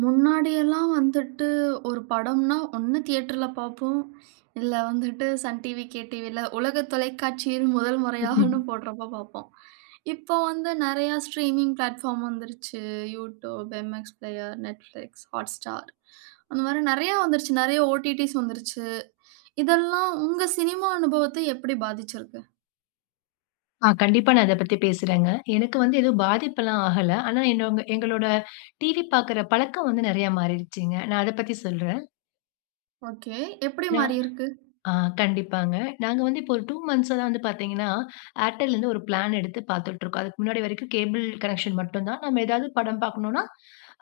முன்னாடி எல்லாம் வந்துட்டு ஒரு படம்ன்னா, ஒண்ணு தியேட்டர்ல பார்ப்போம். இல்ல வந்துட்டு சன் டிவி, கே டிவில உலக தொலைக்காட்சியில் 1 முறையாகன்னு [unintelligible] போடுறப்ப பார்ப்போம். இப்ப வந்து நெறைய ஸ்ட்ரீமிங் பிளாட்பார்ம் வந்துருச்சு. YouTube, MX Player, Netflix, Hotstar அந்த மாதிரி நெறைய வந்துருச்சு. நெறைய OTTஸ் வந்துருச்சு. இதெல்லாம் உங்க சினிமா அனுபவத்த எப்படி பாதிச்சிருக்கு? ஆ, கண்டிப்பா நான் அத பத்தி பேசுறேங்க. எனக்கு வந்து எதுவும் பாதிப்புல்லாம் ஆகல. ஆனா, என்னோ எங்களோட டிவி பார்க்கிற பழக்கம் வந்து நெறைய மாறிடுச்சுங்க. நான் அத பத்தி சொல்றேன். ஒகே. எப்படி நான் மாறியிருக்கு? ஆ கண்டிப்பாங்க. நாங்க வந்து, இப்போ ஒரு 2 மன்த்ஸ்சா தான் வந்து பார்த்தீங்கன்னா, Airtelல இருந்து 1 பிளான் எடுத்து பார்த்துட்டுருக்கோம். அதுக்கு முன்னாடி வரைக்கும் கேபிள் கனெக்ஷன் மட்டுந்தான். நம்ம எதாவது படம் பார்க்ணும்ன்னா,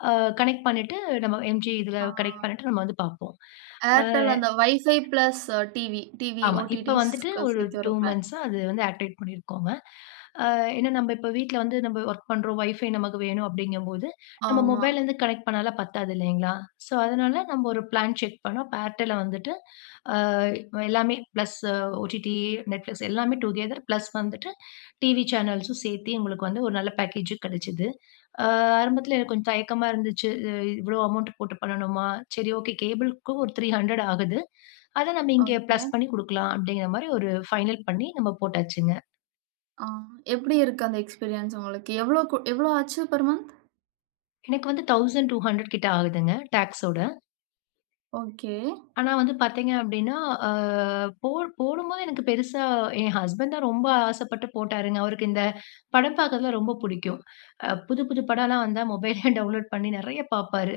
அ கனெக்ட் பண்ணீட்டு, நம்ம எம் ஜி இதில ஆ. கனெக்ட் பண்ணீட்டு நம்ம வந்து பார்ப்போம். அ. Airtel, அந்த வைஃபை ஃபிளஸ் டிவி, டிவி ஆமா. இப்ப வந்துட்டு OTTஸ்க்கு ஒரு சேர்த்து 2 வர பிளான். மன்த்ஸ்சா அது வந்து ஆக்டிவேட் பண்ணியிருக்கோங்க. அ ஏன்னா நம்ப இப்ப வீட்ல வந்து நம்ப ஒர்க் பண்ணுறோம். வைஃபை நமக்கு வேணும். அப்படீங்கம்போது, நம்ம ஆமா. மொபைல்லேருந்து கனெக்ட் பண்ணால்லாம் பத்தாது இல்லைங்களா? ஸோ, அதனால நம்ப 1 பிளான் செக் பண்ணோம். அப்ப Airtelல வந்துட்டு, அ எல்லாமே பிளஸ் OTT, Netflix எல்லாமே டூகெதர் பிளஸ் வந்துட்டு டிவி சேனல்ஸும் சேர்த்தி, உங்களுக்கு வந்து ஒரு நல்ல பேக்கேஜு கெடைச்சது. ஆ ஆரம்பத்தில எனக்கு கொஞ்சம் தயக்கமா இருந்துச்சு. இவ்வளோ அமௌண்ட் போட்டு பண்ணணுமா? சரி ஓகே. கேபிளுக்கும் ஒரு 300 ஆகுது. அத நம்ம இங்க ஒகே. பிளஸ் பண்ணிக் குடுக்கலாம்." அப்படீங்கிறமாரி ஒரு ஃபைனல் பண்ணி, நம்ம போட்டாச்சுங்க. ஆ எப்டி இருக்கு அந்த எக்ஸ்பீரியன்ஸ் உங்களுக்கு எவ்வளோ கு எவ்வளோ ஆச்சு பெர் மந்த்? எனக்கு வந்து 1200 கிட்ட ஆகுதுங்க டாக்ஸ் ஓட. ஒகே. ஆனா வந்து பார்த்தீங்க அப்டின்னா, ஆ போ போடும்போது எனக்கு பெருசா என் ஹஸ்பண்ட் தான் ரொம்ப ஆசப்பட்டு போட்டாருங்க. அவருக்கு இந்த படம் பார்க்குறதுலாம் ரொம்ப புடிக்கும். அ புது புது படம்லாம் வந்தா மொபைலயே டவுன்லோட் பண்ணி நெறைய பாப்பாரு.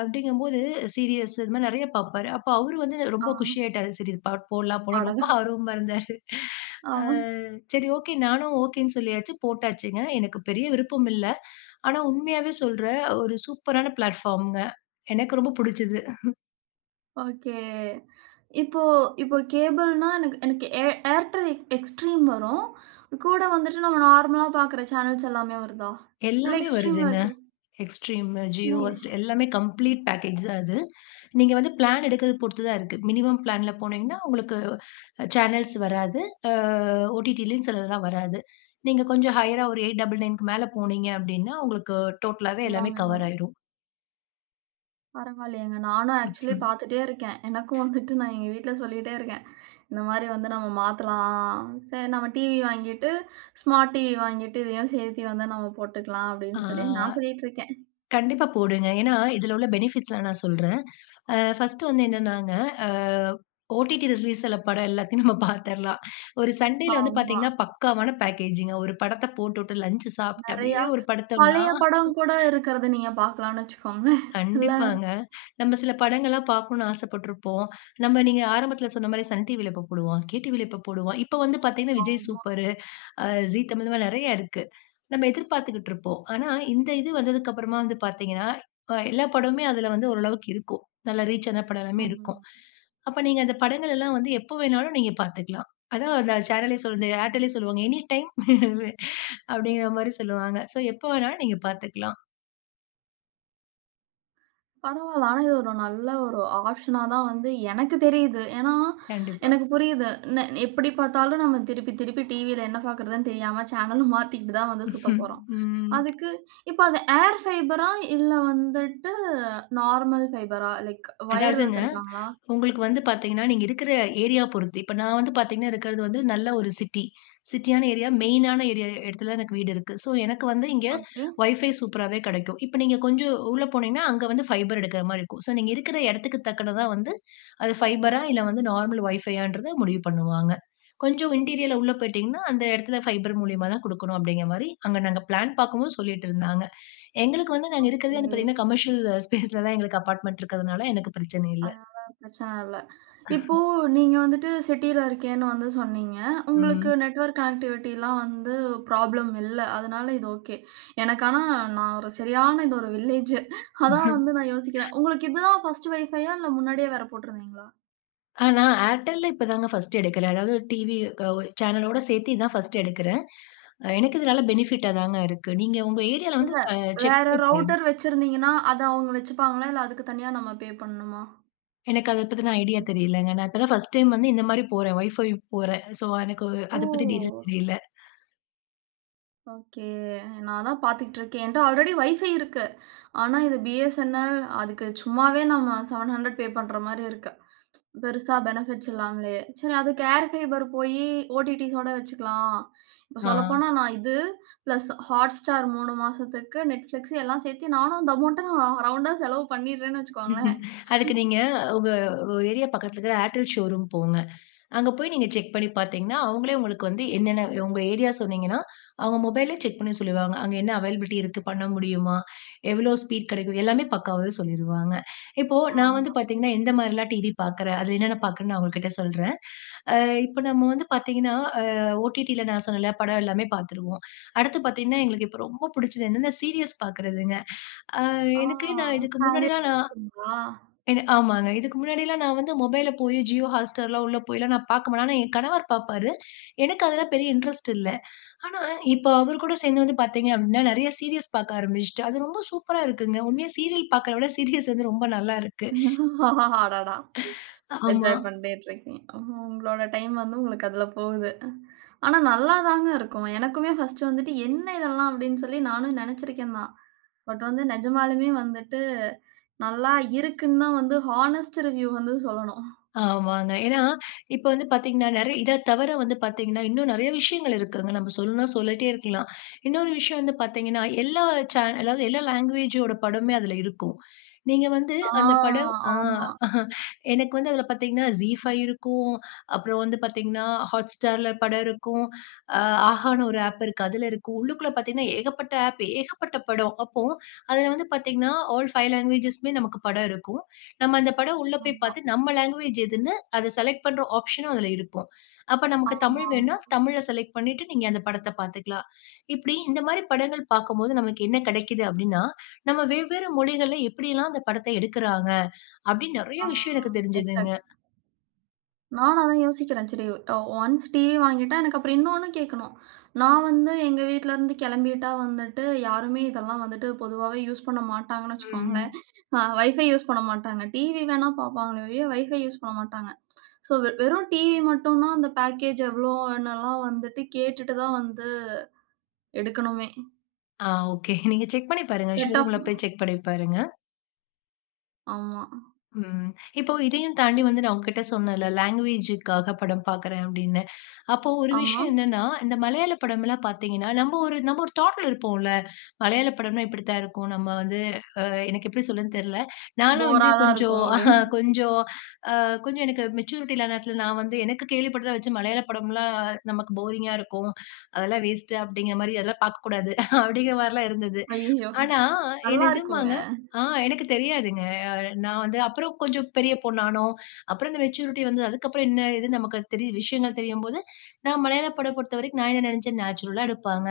அப்டிங்கும்போது சீரியல்ஸ் இது மாரி நெறைய பாப்பாரு. அப்போ அவரு வந்து ஆ. ரொம்ப குஷி ஆயிட்டார் சரி இந் பாட்டு போடலாம் போல ரொம்ப அடடா! ஆர்வமா இருந்தாரு. ஆ. ஆ. சரி, ஓகே நானும் ஓகேன்னு சொல்லியாச்சு போட்டாச்சுங்க. எனக்கு பெரிய விருப்பம் இல்ல ஆனா உண்மையாவே சொல்றேன் ஒரு சூப்பரான பிளாட்பார்ம்ங்க எனக்கு ரொம்ப புடிச்சது. ஒகே. இப்போ இப்போ கேபிள்ன்னா எனக்கு எனக்கு ஏர் Airtel Extreme வரும். கூட வந்துட்டு நம்ம நார்மலா பார்க்குற சேனல்ஸ் எல்லாமே வருதா? இல்ல எல்லாமே Extremeல வருதுங்க இருக்கது Extremeமு Jio நைஸ் Hotstar எல்லாமே ம் கம்ப்ளீட் பேக்கேஜ் தான் அது. நீங்க வந்து பிளான் எடுக்குறத பொறுத்து தான் இருக்கு. மினிமம் பிளான் போனீங்கன்னா உங்களுக்கு சேனல்ஸ் வராது. ஆ ஓடிடிலயும் சிலதெல்லாம் வராது. நீங்க கொஞ்சம் ஹையரா ஒரு 899க்கு மேலே போனீங்க அப்டின்னா உங்களுக்கு டோட்டலாவே எல்லாமே எல்லாமே கவர் வரும். ஆயிரும். பரவாயில்லயேங்க. நானும் ஆக்ஸூலி ம்ஹ்ம். பார்த்துட்டே இருக்கேன். எனக்கும் வந்துட்டு நான் எங்க வீட்ல சொல்லிட்டே இருக்கேன். இந்தமாரி வந்து "நம்ம மாத்தலாம். சரி நம்ம டிவி வாங்கிட்டு ஸ்மார்ட் டிவி வாங்கிட்டு இதையும் சேர்த்தி வந்து நம்ம போட்டுக்கலாம்." ஆ. அப்டின்னு சொல்லி நான் சொல்லிட்டு இருக்கேன். கண்டிப்பா போடுங்க. ஏன்னா, இதில உள்ள பெனிஃபிட்ஸ்லாம் நான் சொல்றேன். ஆ ஃபர்ஸ்ட்டு வந்து என்னனாங்க ஆ ஓடிடி ரிலீஸ்ல படம் எல்லாத்தையும் நம்ம பார்த்திர்லாம். ஒரு சண்டேல வந்து ஆமா. பார்த்தீங்கன்னா, பக்காவான பேக்கேஜி ங்க. ஒரு படத்த போட்டு விட்டு லஞ்ச் சாப்பிட்டு நிறையா அப்பிடியே ஒரு படுத்தம்ன்னா பழைய படம் கூட இருக்கிறத நீங்க பார்க்கலான்னு வச்சிக்கோங்க இல்ல? கண்டிப்பாங்க. நம்ம சில படங்கள்லாம் பார்க்கணும் ஆசப்பட்டுருப்போம். நமம நீங்க ஆரம்பத்தில சொன்னமாரி சன் டிவில எப்போ போடுவான். கே டிவில எப்போ போடுவான்? இப்ப வந்து பார்த்தீங்கன்னா, விஜய் ஆமா. சூப்பர், ஆ ஜீ தமிழ் இந்தமாரி நிறைய இருக்கு. நம்ம எதிர்பார்த்துக்கிட்டு இருப்போம். ஆனா, இந்த இது வந்ததற்கு அப்புறமா வந்து பார்த்தீங்கன்னா, அ எல்லா படமுமே அதில வந்து ஓரளவுக்கு இருக்கும். நல்லா ரீச் ஆன படம் எல்லாமே இருக்கும். ஆமா. அப்ப நீங்க அந்த படங்கள் எல்லாம் வந்து எப்போ வேணாலும் நீங்க பார்த்துக்லாம். அதுதான் அந்த சேனலே சொல்வாங்க ஏர்டெல்லே சொல்லுவாங்க. எனி டைம் ம். அப்பிடிங்கமாரி சொல்லுவாங்க. சோ, எப்போ வேணாலும் நீங்க பார்த்துக்லாம். பரவால்ல. ஆனா இது ஒரு நல்ல ஒரு ஆஃப்ஷனா தான் வந்து எனக்கு தெரியுது. ஏன்னா, கண்டிப்பா. எனக்கு புரியுது. நெ எப்பிடி பார்த்தாலும் நம்ம திருப்பி திருப்பி டிவில என்ன பாக்குறதுன்னு தெரியாம சேனல மாத்திக்கிட்டு தான் வந்து சுத்தப்போறோம். ம். அதுக்கு இப்ப அத ஏர் ஃபைபரா இல்ல வந்துட்டு நார்மல் ஃபைபரா லைக் வயர் அதாவதுங்க. இழுத்துருக்காங்களா? உங்களுக்கு வந்து பார்த்தீங்கன்னா, நீங்க இருக்கிற ஏரியா பொருத்து. இப்ப நான் வந்து பார்த்தீங்கன்னா இருக்கிறது வந்து நல்ல ஒரு சிட்டி. சிட்யான ஏரியா, மெயின் ஆன ஏரியா இடத்தில எனக்கு வீடு இருக்கு. சோ, எனக்கு வந்து இங்கே ஒகே. வைஃபை சூப்பராவே கிடைக்கும். இப்ப நீங்க கொஞ்சம் உள்ளே போனீங்கன்னா, அங்க வந்து ஃபைபர் எடுக்கிற மாரி இருக்கும். சோ, நீங்க இருக்கிற இடத்துக்கு தக்கனா வந்து அது ஃபைபரா! இல்ல வந்து நார்மல் வைஃபை யான்றத முடிவு பண்ணுவாங்க. கொஞ்சம் இன்டீரியரிலா உள்ள போயிட்டீங்கன்னா அந்த இடத்துல ஃபைபர் மூலியமா தான் கொடுக்கணும் அப்பிடிங்கிறமாரி அங்க நாங்க பிளான் பார்க்கும்போது சொல்லிட்டு இருந்தாங்க. எங்களுக்கு வந்து நாங்க இருக்கிறதே வந்து ஓகே. பார்த்தீங்கன்னா, கமர்ஷியல் ஸ்பேஸ் ல தான் எங்களுக்கு அபார்ட்மெண்ட் இருக்கிறதுனால எனக்கு பிரச்சனை இல்ல. அதனால பிரச்சன இல்ல. இப்போ அ. நீங்க வந்துட்டு சிட்டில இருக்கேன்னு வந்து சொன்னீங்க. உங்களுக்கு ம். நெட்வொர்க் கனெக்டிவிட்டி லாம் வந்து ப்ராப்ளம் இல்ல. அதனால இது ஒகே. எனக்கு ஆனா நான் ஒரு சரியான இது ஒரு வில்லேஜ். அதான் வந்து நான் யோசிக்கிறேன். உங்களுக்கு இது தான் ஃபர்ஸ்ட் வைஃபை ஆ இல்ல முன்னாடியே வேற போட்டுருந்தீங்களா? ஆனா, Airtelல இப்பதாங்க ஃபர்ஸ்ட் எடுக்கறேன். அதாவது டிவி க ஒ சேனல் ஓட சேர்த்து இதான் ஃபர்ஸ்ட் எடுக்கறேன். எனக்கு இதனால பெனிஃபிட்ட தாங்க இருக்கு. நீங்க உங்க ஏரியால வந்து இல்ல க செக் வேற பண்ணி பாருங்க. ரூட்டர் வச்சுருந்தீங்கின்னா அத அவங்க வச்சுப்பாங்களா? இல்ல அதுக்கு தனியா நம்ம பே பண்ணனுமா? எனக்கு அத பத்துன ஐடியா [unintelligible] தெரியலங்க. நான் இப்ப தான் ஃபர்ஸ்ட் டைம் வந்து இந்த மாரி போறேன். வைஃபை போறேன். சோ எனக்கு ஓ! அத பத்தி டீடெயில் தெரியல. ஒகே. நான் தான் பார்த்துட்டுருக்கேன். என்ட்ட ஆல்ரெடி வைஃபை இருக்கு. ஆனா இது Bsnl அதுக்கு சும்மாவே நம்ம 700 பே பண்ற மாரி இருக்கு. பெருசா பெனிஃபிட்ஸ் இல்லாம்லயே. சரி அது ஏர் பைபர் போய் ஓடிடிஸ் ஓட வச்சுக்கலாம். இப்ப ஆ. சொல்லப்போனா நான் இது பிளஸ் Hotstar 3 மாசத்துக்கு Netflix எல்லாம் சேர்த்து நானும் அந்த அமவுண்ட்ட நான் ரவுண்டா செலவு பண்ணிறேன் வச்சுக்கோங்களேன். அதுக்கு நீங்க உங்க ஏரியா பக்கத்துல இருக்கற Airtel ஷோரூம் போங்க. அங்க போய் நீங்க செக் பண்ணி பார்த்தீங்கன்னா, அவங்கலே உங்களுக்கு வந்து எனனன்ன உங்க ஏரியா சொன்னீங்கினா அவங்க மொபைல்யே செக் பண்ணி சொல்லுவாங்க. அங்க என்ன அவைலபிலிட்டி இருக்கு பண்ண முடியுமா? எவ்வளோ ஸ்பீட் கடைக்கும். எல்லாமே பக்காவாவே சொல்லிருவாங்க. இப்போ நான் ஆமா. வந்து பார்த்தீங்கன்னா, எந்த மாரிலாம் டிவி பார்க்கறேன். அதில என்னன்ன பார்க்குறேன்னு நான் உங்ககிட்ட சொல்றேன். ஆ இப்ப நம்ம வந்து பார்த்தீங்கன்னா, ஆ ஒடிடில நான் சொன்னேல படம் எல்லாமே பார்த்துருவோம். அடுத்து பார்த்தீங்கன்னா, எங்களுக்கு இப்ப ரொம்ப புடிச்சது என்னென்ன சீரிஸ் பார்க்கறதுங்க. ஆ ஆ,. எனக்கு நான் இதுக்கு முன்னாடிலாம் நான் [unintelligible] என்ன ஆமாங்க. இதுக்கு முன்னாடிலாம் நான் வந்து மொபைல்ல போய் Jio Hotstar எல்லாம் உள்ள போய்லாம் நான் பார்க்க மாட்டேன். ஆனா என் கணவர் பாப்பாரு. எனக்கு அதெல்லாம் பெரிய இன்ட்ரெஸ்ட் இல்ல. ஆனா இப்ப அவரு கூட சேர்ந்து வந்து பார்த்தீங்க அப்டின்னா நெறைய சீரிஸ் பார்க்க ஆரம்பிச்சுட்டேன். அது ரொம்ப சூப்பரா இருக்குங்க. உண்மையா சீரியல் பார்க்குறத விட சீரிஸ் வந்து ரொம்ப நல்லா இருக்கு. அடடா! ஆமா. என்ஜாய் பண்ணிட்டுருக்கிங்க. உங்களோட டைம் வந்து உங்களுக்கு அதுல போகுது. ஆனா நல்லாதாங்க இருக்கும். எனக்குமே ஃபர்ஸ்ட் வந்துட்டு என்ன இதெல்லாம் அப்டின் சொல்லி நானும் நெனைச்சுருக்கேன் தான். பட் வந்து நிஜமாலுமே வந்துட்டு நல்லா இருக்குன்னு தான் வந்து ஹானஸ்ட் ரிவ்யூ வந்து சொல்லணும் ஆமாங்க. ஏனா இப்ப வந்து பார்த்தீங்கன்னா நெறைய இத தவர வந்து பார்த்தீங்கன்னா இன்னும் நெறைய விஷயங்கள் இருக்குங்க. நம்ம சொல்னுனா சொல்லிட்டே இருக்கலாம். இன்னொரு விஷயம் வந்து பார்த்தீங்கன்னா, எல்லா சேனல் அதாவது எல்லா லாங்குவேஜ் ஓட படமே அதுல இருக்கும். நீங்க வந்து ஆ, அந்த படம் ஆ ஆமா. எனக்கு வந்து அதுல பார்த்தீங்கன்னா Zee 5 இருக்கும். அப்புறம் வந்து பார்த்தீங்கன்னா Hotstarல படம் இருக்கும். ஆ Ahaன்னு ஒரு ஆப் இருக்கு அதுல இருக்கும். உள்ளுக்குள்ள பார்த்தீங்கன்னா, ஏகப்பட்ட ஆப் ஏகப்பட்ட படம். அப்போஅதுல வந்து பார்த்தீங்கன்னா ஆல் 5 லாங்குவேஜ்ஸ்மே நமக்கு படம் இருக்கும். நம்ம அந்த படம் உள்ள போய் ஆமா. பார்த்து நம்ம லாங்குவேஜ் எதுன்னு அத செலக்ட் பண்ற ஆப்ஷனும் அதுல இருக்கும். அப்ப நமக்கு தமிழ் ஆமாமா. வேணுனா தமிழ செலக்ட் பண்ணிட்டு நீங்க அந்த படத்த பார்த்துக்கலாம். இப்டி இந்த மாரி படங்கள் பார்க்கும்போது நமக்கு என்ன கடைக்கிது அப்டின்னா, நம்ம வெவ்வேறு மொழிகள்ல எப்டிலாம் அந்த படத்த எடுக்குறாங்க. அப்டின் நெறைய ஆ, விஷயம் எனக்கு தெரிஞ்சுதுங்க. எக்ஸாக்ட் நானும் அதான் யோசிக்கிறேன். சரி ஒன்ஸ் டிவி வாங்கிட்டா எனக்கு அப்புறம் இன்னொனு கேட்கணும் நான் வந்து எங்க வீட்ல இருந்து கிளம்பிட்டா வந்துட்டு யாருமே இதெல்லாம் வந்துட்டு பொதுவாவே யூஸ் பண்ண மாட்டாங்கன் வச்சுக்கோங்களேன். ம். வைஃபை யூஸ் பண்ணமாட்டாங்க. டிவி வேணா பாப்பார்களே ஒழிய WIFI யூசு பண்ணமாட்டாங்க. சோ வெறும் டிவி மட்டும்னா அந்த பேக்கேஜ் எவ்வளோ என்னலாம் வந்துட்டு கேட்டுட்டு தான் வந்து எடுக்கணுமே. ஆ ஓகே. நீங்க செக் பண்ணி பாருங்க. ஷோ செட் ஆஃப் ரூம்ல போய் செக் பண்ணிப்பாருங்க. ஆமா. ம். இப்போ இதையும் தாண்டி ம். வந்து நான் உங்கக்கிட்ட சொன்னேன்ல. லாங்குவேஜ்க்காக படம் பார்க்கிறேன் அப்பிடின்னு. அப்போ ஒரு ஆமா. விஷயம் என்னன்னா, இந்த மலையாள படம்லாம் பார்த்தீங்கன்னா, நம்ம ஒரு, நம்ம ஒரு தாட்ல இருப்போம்ல. மலையாள படம்ன்னா இப்பிடி தான் இருக்கும். நம்ம வந்து அ எனக்கு எப்பிடி சொலறதுன்னு தெரில. நான்லாம் வந்து போரா தான் கொஞ்சம் இருக்கும் ஆஹா! அப்பிடின்னு. கொஞ்சம், அ கொஞ்சம் எனக்கு மேச்சூரிட்டி இல்லாத நேரத்தில நான் வந்து எனக்கு கேள்விப்பட்டத வச்சு மலையாள படம்லாம் நமக்கு போரிங்கா இருக்கும். அதெல்லாம் வேஸ்ட்டு அப்பிடிங்கிறமாரி அதெல்லாம் பார்க்கக்கூடாது அப்பிடிங்கிறமாரிலாம் இருந்தது. அய்யயோ! ஆனா, எ நல்லா இருக்குங்க. நிஜமாங்க. ஆ எனக்கு தெரியாதுங்க. அ நான் வந்து அப்புறம் கொஞ்சம் பெரிய பொண்ணா ஆனோம், அப்புறம் அந்த மேச்சூரிட்டி வந்தது. அதுக்கு அப்புறம் என்ன இது? நமக்கு தெரி விஷயங்கள் தெரியும்போது, நான் மலையாள படம் பொறுத்தவரைக்கும் நான் என்ன நினச்சேன், நேச்சுரலா எடுப்பாங்க.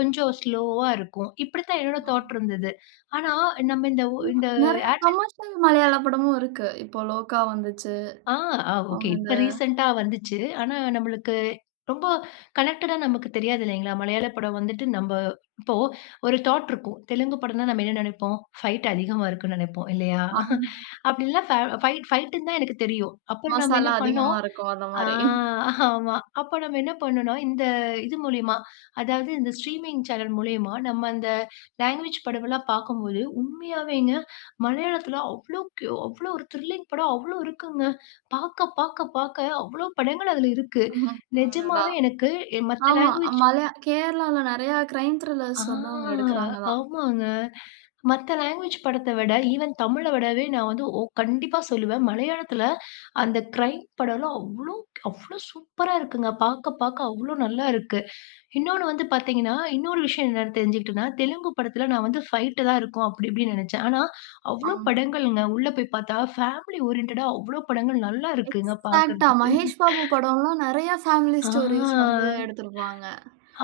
கொஞ்சம் ஸ்லோவா இருக்கும். இப்பிடி தான் என்னோட தாட் ஆமா. இருந்தது. ஆனா, நம்ம இந்த உ அ இந்த நிறைய ஏர்டெல் கமர்ஷியல் மலையாள படமும் இருக்கு. இப்போ லோகா வந்துச்சு. ஆ, அ ஓகே. அவுங்க அந்த இப்ப ரீசென்ட்டா வந்துச்சு. ஆனா நம்மளுக்கு ரொம்ப கனெக்டடா நமக்கு தெரியாது இல்லேங்களா! மலையாள படம் வந்துட்டு நம்ப இப்போ ஒரு தாட் இருக்கும். தெலுங்கு படம்ன்னா, நாம் என்ன நினைப்போம், ஃபைட் அதிகமாக இருக்குன்னு நினைப்போம். இல்லயா? ஆமா. அப்பிடில்லாம் ப ஃபைட் ஃபைட்ன்னு தான் எனக்கு தெரியும். அப்புறம் நம்ம என்ன மசாலா பண்ணோம். அதிகமா இருக்கும். ஆ, அந்தமாரி. ஆமா அப்போ நம்ம என்ன பண்ணணோன்னா, இந்த இது மூலியமா அதாவது இந்த ஸ்ட்ரீமிங் சேனல் மூலியமா நம்ம இந்த லாங்குவேஜ் படம்லாம் பார்க்கும்போது, உண்மையாவேங்க, மலையாளத்தில அவ்ளோக்கு, அவ்ளோ ஒரு த்ரில்லிங் படம் அவ்ளோ இருக்குங்க. பார்க்க, பார்க்க, பார்க்க அவ்ளோ படங்கள் அதில இருக்கு. அடடா! நிஜமாவே எனக்கு எ மத்த ஆமா. லாங்குவேஜ் மல கேரளால நிறையா கிரைம் ஆ த்ரில்லர்ஸ் வந்து அவுங்க எடுக்கிறாங்க தான். ஆமாங்க. மத்த லாங்குவேஜ் படத்த விட, ஈவன் தமிழ விடவே, நான் வந்து ஓ கண்டிப்பா சொல்லுவேன். மலையாளத்தில அந்த க்ரைம் படம்லாம் அவ்ளோ, அவ்ளோ சூப்பரா இருக்குங்க. பார்க்க, பார்க்க அவ்ளோ நல்லா இருக்கு. இன்னொன்னு வந்து பார்த்தீங்கன்னா, இன்னொரு விஷயம் என்னன்னு தெரிஞ்சுகிட்டன்னா, தெலுங்கு படத்தில நான் வந்து ஃபைட் தான் இருக்கும் அப்பிடி, இப்படின்னு நினைச்சேன். ஆனா, அவ்ளோ ஆம். படங்கள்ங்க. உள்ள போய் பார்த்தா, ஃபேமிலி ஓரியன்டடா அவ்ளோ படங்கள் நல்லா இருக்குங்க. எக்ஸாக்ட்டா. பார்க்கறதுக்கு. மகேஷ் பாபு படம்லாம் நிறைய ஆ. ஃபேமிலிஸ் ஸ்டோரீஸ் வந்து எடுத்திருப்பாங்க.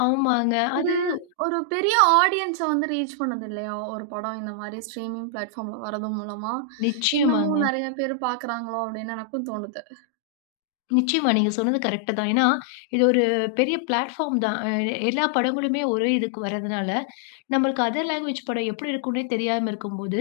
ஆமாங்க. இது அது. ஒரு பெரிய ஆடியன்ஸ வந்து ரீச் பண்ணது இல்லயா? ஒரு படம் இந்தமாரி ஸ்ட்ரீமிங் பிளாட்பார்ம்ல வர்றது மூலமா இன்னமும் நிச்சயமாங்க. நிறைய பேரு பார்க்கிறாங்களோ! அப்பிடின்னு எனக்கும் தோணுது. நிச்சயமா. நீங்க சொன்னது கரெக்ட் தான். ஏன்னா இது ஒரு பெரிய பிளாட்பார்ம் தான். அ எல்லா படங்களுமே ஒரே இதுக்கு வர்றதுனால, நமக்கு அதர் லாங்குவேஜ் படம் எப்படி இருக்கும்ன்னே தெரியாம இருக்கும் போது,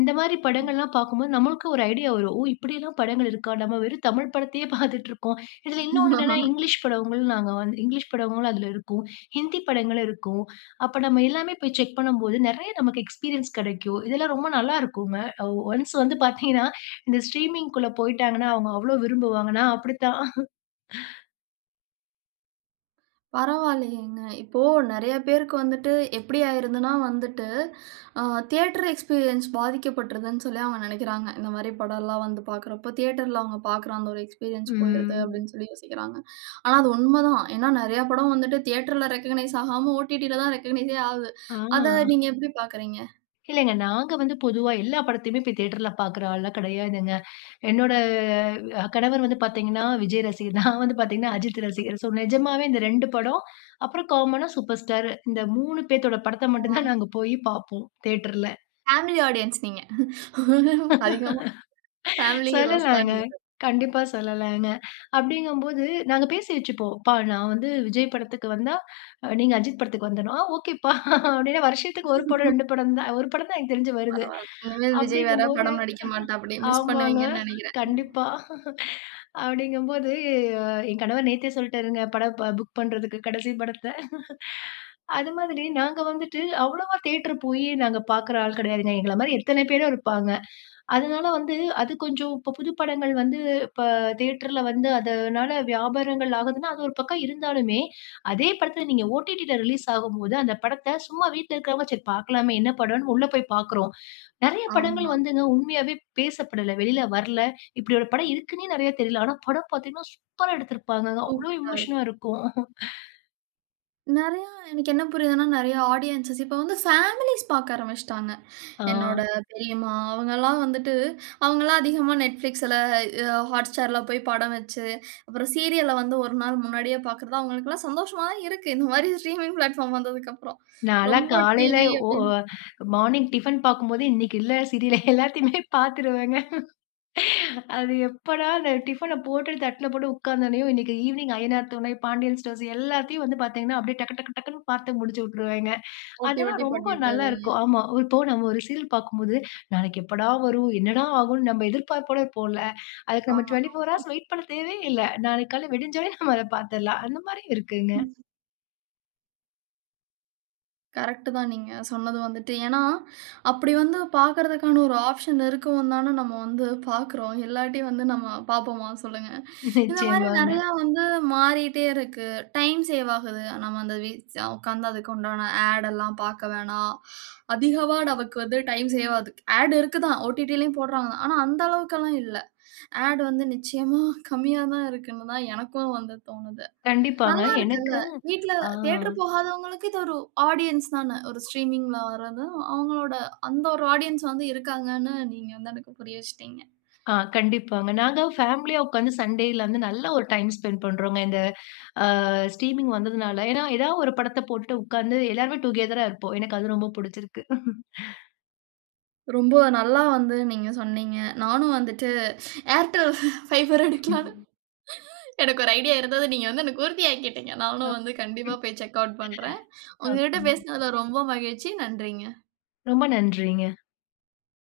இந்த மாதிரி ம். படங்கள்ல்லாம் பார்க்கும்போது, நம்மளுக்கு ஒரு ஐடியா வரும். ஓ! இப்டில்லாம் படங்கள் இருக்கா? நாம் வெறும் தமிழ் படத்தயே பார்த்துட்டுருக்கோம். இதுல இன்னொன்னு என்னன்னா இங்கிலீஷ் படங்களும் நாங்க வந்து இங்கிலீஷ் படங்களும் அதுல இருக்கும். ஹிந்தி படங்களும் இருக்கும். அப்ப நம்ம எல்லாமே போய் செக் பண்ணும்போது, நெறைய நமக்கு எக்ஸ்பீரியன்ஸ் கெடைக்கும். இதெல்லாம் ரொம்ப நல்லா இருக்குங்க. ஒ ஒன்ஸ் வந்து பார்த்தீங்கன்னா, இந்த ஸ்ட்ரீமிங்க்குள்ள போய்ட்டாங்கன்னா, அவங்க அவ்வளவு விரும்புவாங்க, நான் அப்டித்தான். பரவாயில்லையேங்க. இப்போ நெறைய பேருக்கு வந்துட்டு எப்படி ஆயிறதுன்னா வந்துட்டு, அ தியேட்டர் எக்ஸ்பீரியன்ஸ் பாதிக்கப்பட்ருதுன்னு சொல்லி அவங்க நெனைக்கிறாங்க. இந்த மாரி படம்லாம் வந்து பார்க்றப்போ, தியேட்டர்ல அவங்க பார்க்ற அந்த ஒரு எக்ஸ்பீரியன்ஸ் போய்டுது ம். அப்படின்னு சொல்லி யோசிக்கிறாங்க. ஆனா அது உண்மதான். ஏன்னா நெறைய படம் வந்துட்டு தியேட்டர்ல ரெகக்க்னைஸ் ஆகாம ஒடிடில தான் ரெகக்னைஸெ ஆகுது. ஆ. அத நீங்க எப்படி பார்க்கறீங்க? இல்லங்க, நாங்க வந்து பொதுவா எல்லா படத்தயுமே தியேட்டர்ல பார்க்ற ஆள்லாம் கெடையாதுங்க. என்னோட அ கணவர் வந்து பார்த்தீங்கன்னா, விஜய் ரசிகர். நான் வந்து பார்த்தீங்கன்னா, அஜித் ரசிகர். சோ நிஜமாவே இந்த 2 படம். அப்புறம் காமனா, சூப்பர் ஸ்டாரு. இந்த 3 பேத்தோட படத்த ஓ. மட்டும் அ. தான், நாங்க போய் பார்ப்போம் தியேட்டர்ல. பேமிலி ஆடியன்ஸ் நீங்க. அதிகமா பேமிலி ஹீரோஸ் தான் சொல்லலாங்க. நீங்க கண்டிப்பா சொல்லலாங்க. அப்படிங்கும்போது நாங்க பேசி வச்சிப்போம். "ப்பா நான் வந்து விஜய் படத்துக்கு வந்தா, நீங்க அஜித் படத்துக்கு வந்துரனும்". "ஆ ஓகேப்பா!" அப்டின்னு வருஷத்துக்கு 1 படம், 2 படம் தான் 1 தான் எனக்கு தெரிஞ்சு வருது. பரவால்ல. இனிமேல் விஜய் வேற அப்படிங்கும்போது படம் நடிக்க மாட்டாப்டி. மிஸ் ஆமாங்க பண்ணுவீங்கண்ணு நெனைக்கிறேன். கண்டிப்பா. அப்படிங்கும்போது என் கணவர் நேத்தே சொல்லிட்டாருங்க. படம் ப புக் பண்றதுக்கு கடைசி படத்த. அது மாதிரி நாங்க வந்துட்டு அவ்வளவா தியேட்டர் போய் நாங்க பார்க்ற ஆள் கெடையாதுங்க. எங்கள மாதிரி எத்தன பேரோ இருப்பாங்க. அதனால வந்து அது கொஞ்சம் இப்ப புது படங்கள் வந்து, இப்ப தியேட்டர்ல வந்து அதனால, வியாபாரங்கள் ஆகுதுன்னா அது ஒரு பக்கம் இருந்தாலுமே, அதே படத்துல நீங்க ஓடிடி ல ரிலீஸ் ஆகும்போது அந்த படத்த சும்மா வீட்ல இருக்றவங்க சரி பார்க்கலாமே, என்ன படம்ன்னு உள்ளே போய் பார்க்றோம். நெறைய ஆமா. படங்கள் வந்துங்க உண்மையாவே பேசப்படல்ல. வெளியில வரல. இப்படி ஒரு படம் இருக்குன்னே நெறைய தெரியல. ஆனா படம் பார்த்தீங்கன்னா, சூப்பரா எடுத்திருப்பாங்கங்க. அவ்வளவு சூப்பரா இருக்கும். எமோஷனா இருக்கும். நிறைய எனக்கு என்ன புரிதுனா நிறைய ஆடியன்ஸ் இப்போ வந்து பேமிலீஸ் பார்க்க ஆரம்பிச்சிட்டாங்க, ஆ. என்னோட பெரியம்மா அவங்க எல்லாம் வந்துட்டு அவங்கலாம் அதிகமா Netflixல, அ Hotstarல போய் படம் வைச்சு, அப்புறம் சீரியல்ல வந்து 1 நாள் முன்னாடியே பார்க்கறது, அவங்களுக்கெல்லாம் சந்தோஷமா தான் இருக்கு, இந்த மாரி ஸ்ட்ரீமிங் பிளாட்பார்ம் வந்ததுக்கப்புறம், நால்லாம் ரொம்ப காலையில டிவி ஒ ஒ அப்டின் மார்னிங் டிஃபன் பார்க்கும்போது இன்னைக்கு இல்ல சீரியல் எல்லாத்தையுமே பார்த்துருவங்க. அது எப்போடா அந்த டிஃபன போட்டு தட்டில போட்டு உட்கார்ந்தோனேயும், இன்னைக்கு ஈவினிங் அய்யனார் துணை, பாண்டியன் ஸ்டோர்ஸ், எல்லாத்தையும் வந்து பார்த்தீங்கன்னா, அப்படியே டக்கு டக்கு டக்குன்னு பார்த்து முடிச்சுட்டுருவேங்க, ஓட்டி அதெல்லாம் ஓட்டி ரொம்ப பண்ணி தருவீங்க. நல்லாருக்கும், ஆமா இப்போ நம்ம ஒரு சீரியல் பார்க்கும்போது, நாளைக்கு எப்படா வரும்? என்னடா ஆகும்ன்னு, நம்ம எதிர்பார்ப்போட இருப்போம்ல. அதுக்கு ஆ நம்ம 24 ஆமா. ஹார்ஸ் வெயிட் பண்ண தேவையே இல்ல, நாளைக்கு காலையில விடிஞ்சாலே நம்ம அத பார்த்தர்லாம், அந்த மாரியும் இருக்குங்க. கரெக்ட்டு தான் நீங்க சொன்னது வந்துட்டு. ஏனா, அப்படி வந்து பார்க்கிறதற்கான ஒரு ஆப்ஷன் இருக்கவும் தான, நம்ம வந்து பார்க்கிறோம், இல்லாட்டி வந்து நம்ம பார்ப்போமா? சொல்லுங்க. இந்த மாதிரி நிச்சயமாங்க. நிறைய வந்து மாறிட்டே இருக்கு, டைம் சேவ் ஆகுது. நம்ம அந்த வீ உட்கார்ந்து அதுக்கு உண்டான ஆட் எல்லாம் பார்க்க வேணாம், அதிகமா நமக்கு வந்து டைம் சேவ் ஆகுது, ஆட் இருக்குதா, ஒடிடிலயும் போடுறாங்கதா, ஆனா அந்த அளவுக்கல்லாம் இல்ல, ஆட் வந்து நிச்சயமா கம்மியா தான் இருக்குனு தான் எனக்கும் வந்து தோணுது, கண்டிப்பாங்க நல்லா இருக்குல்ல, எனக்கு வீட்டில அ. தியேட்டர் போகாதவங்களுக்கு, இது ஒரு ஆடியன்ஸ் தான? ஒரு ஸ்ட்ரீமிங்ல வரது அவங்களுடைய அந்த ஒரு ஆடியன்ஸ் வந்து இருக்காங்கனு, நீங்க வந்து எனக்கு புரிய வைச்சிட்டீங்க. ஆ, கண்டிப்பாங்க, நாங்க பேமிலியா உட்கார்ந்து, சண்டேல வந்து நல்ல ஒரு டைம் ஸ்பெண்ட் பண்ணுறோங்க, இந்த ஆ ஸ்ட்ரீமிங் வந்ததனால, ஏனா ஏதா ஒரு படத்தை போட்டுட்டு உட்கார்ந்து, எல்லாருமே டுகெதரா இருப்போம், எனக்கு அது ரொம்ப பிடிச்சிருக்கு. ரொம்ப நல்லா வந்து நீங்க சொன்னீங்க, நானும் வந்துட்டு Airtel Fiber எடுக்கலாம்னு, எனக்கு ஒரு ஐடியா இருந்தது, நீங்க வந்து எனக்கு உறுதியாக்கிட்டங்க, [unintelligible] நானும் வந்து கண்டிப்பா போய் செக் ஆட் பண்ணுறேன், உங்ககிட்ட ஓகேங்க. பேசினதுல ரொம்ப மகிழ்ச்சி. நன்றிங்க. ரொம்ப நன்றிங்க.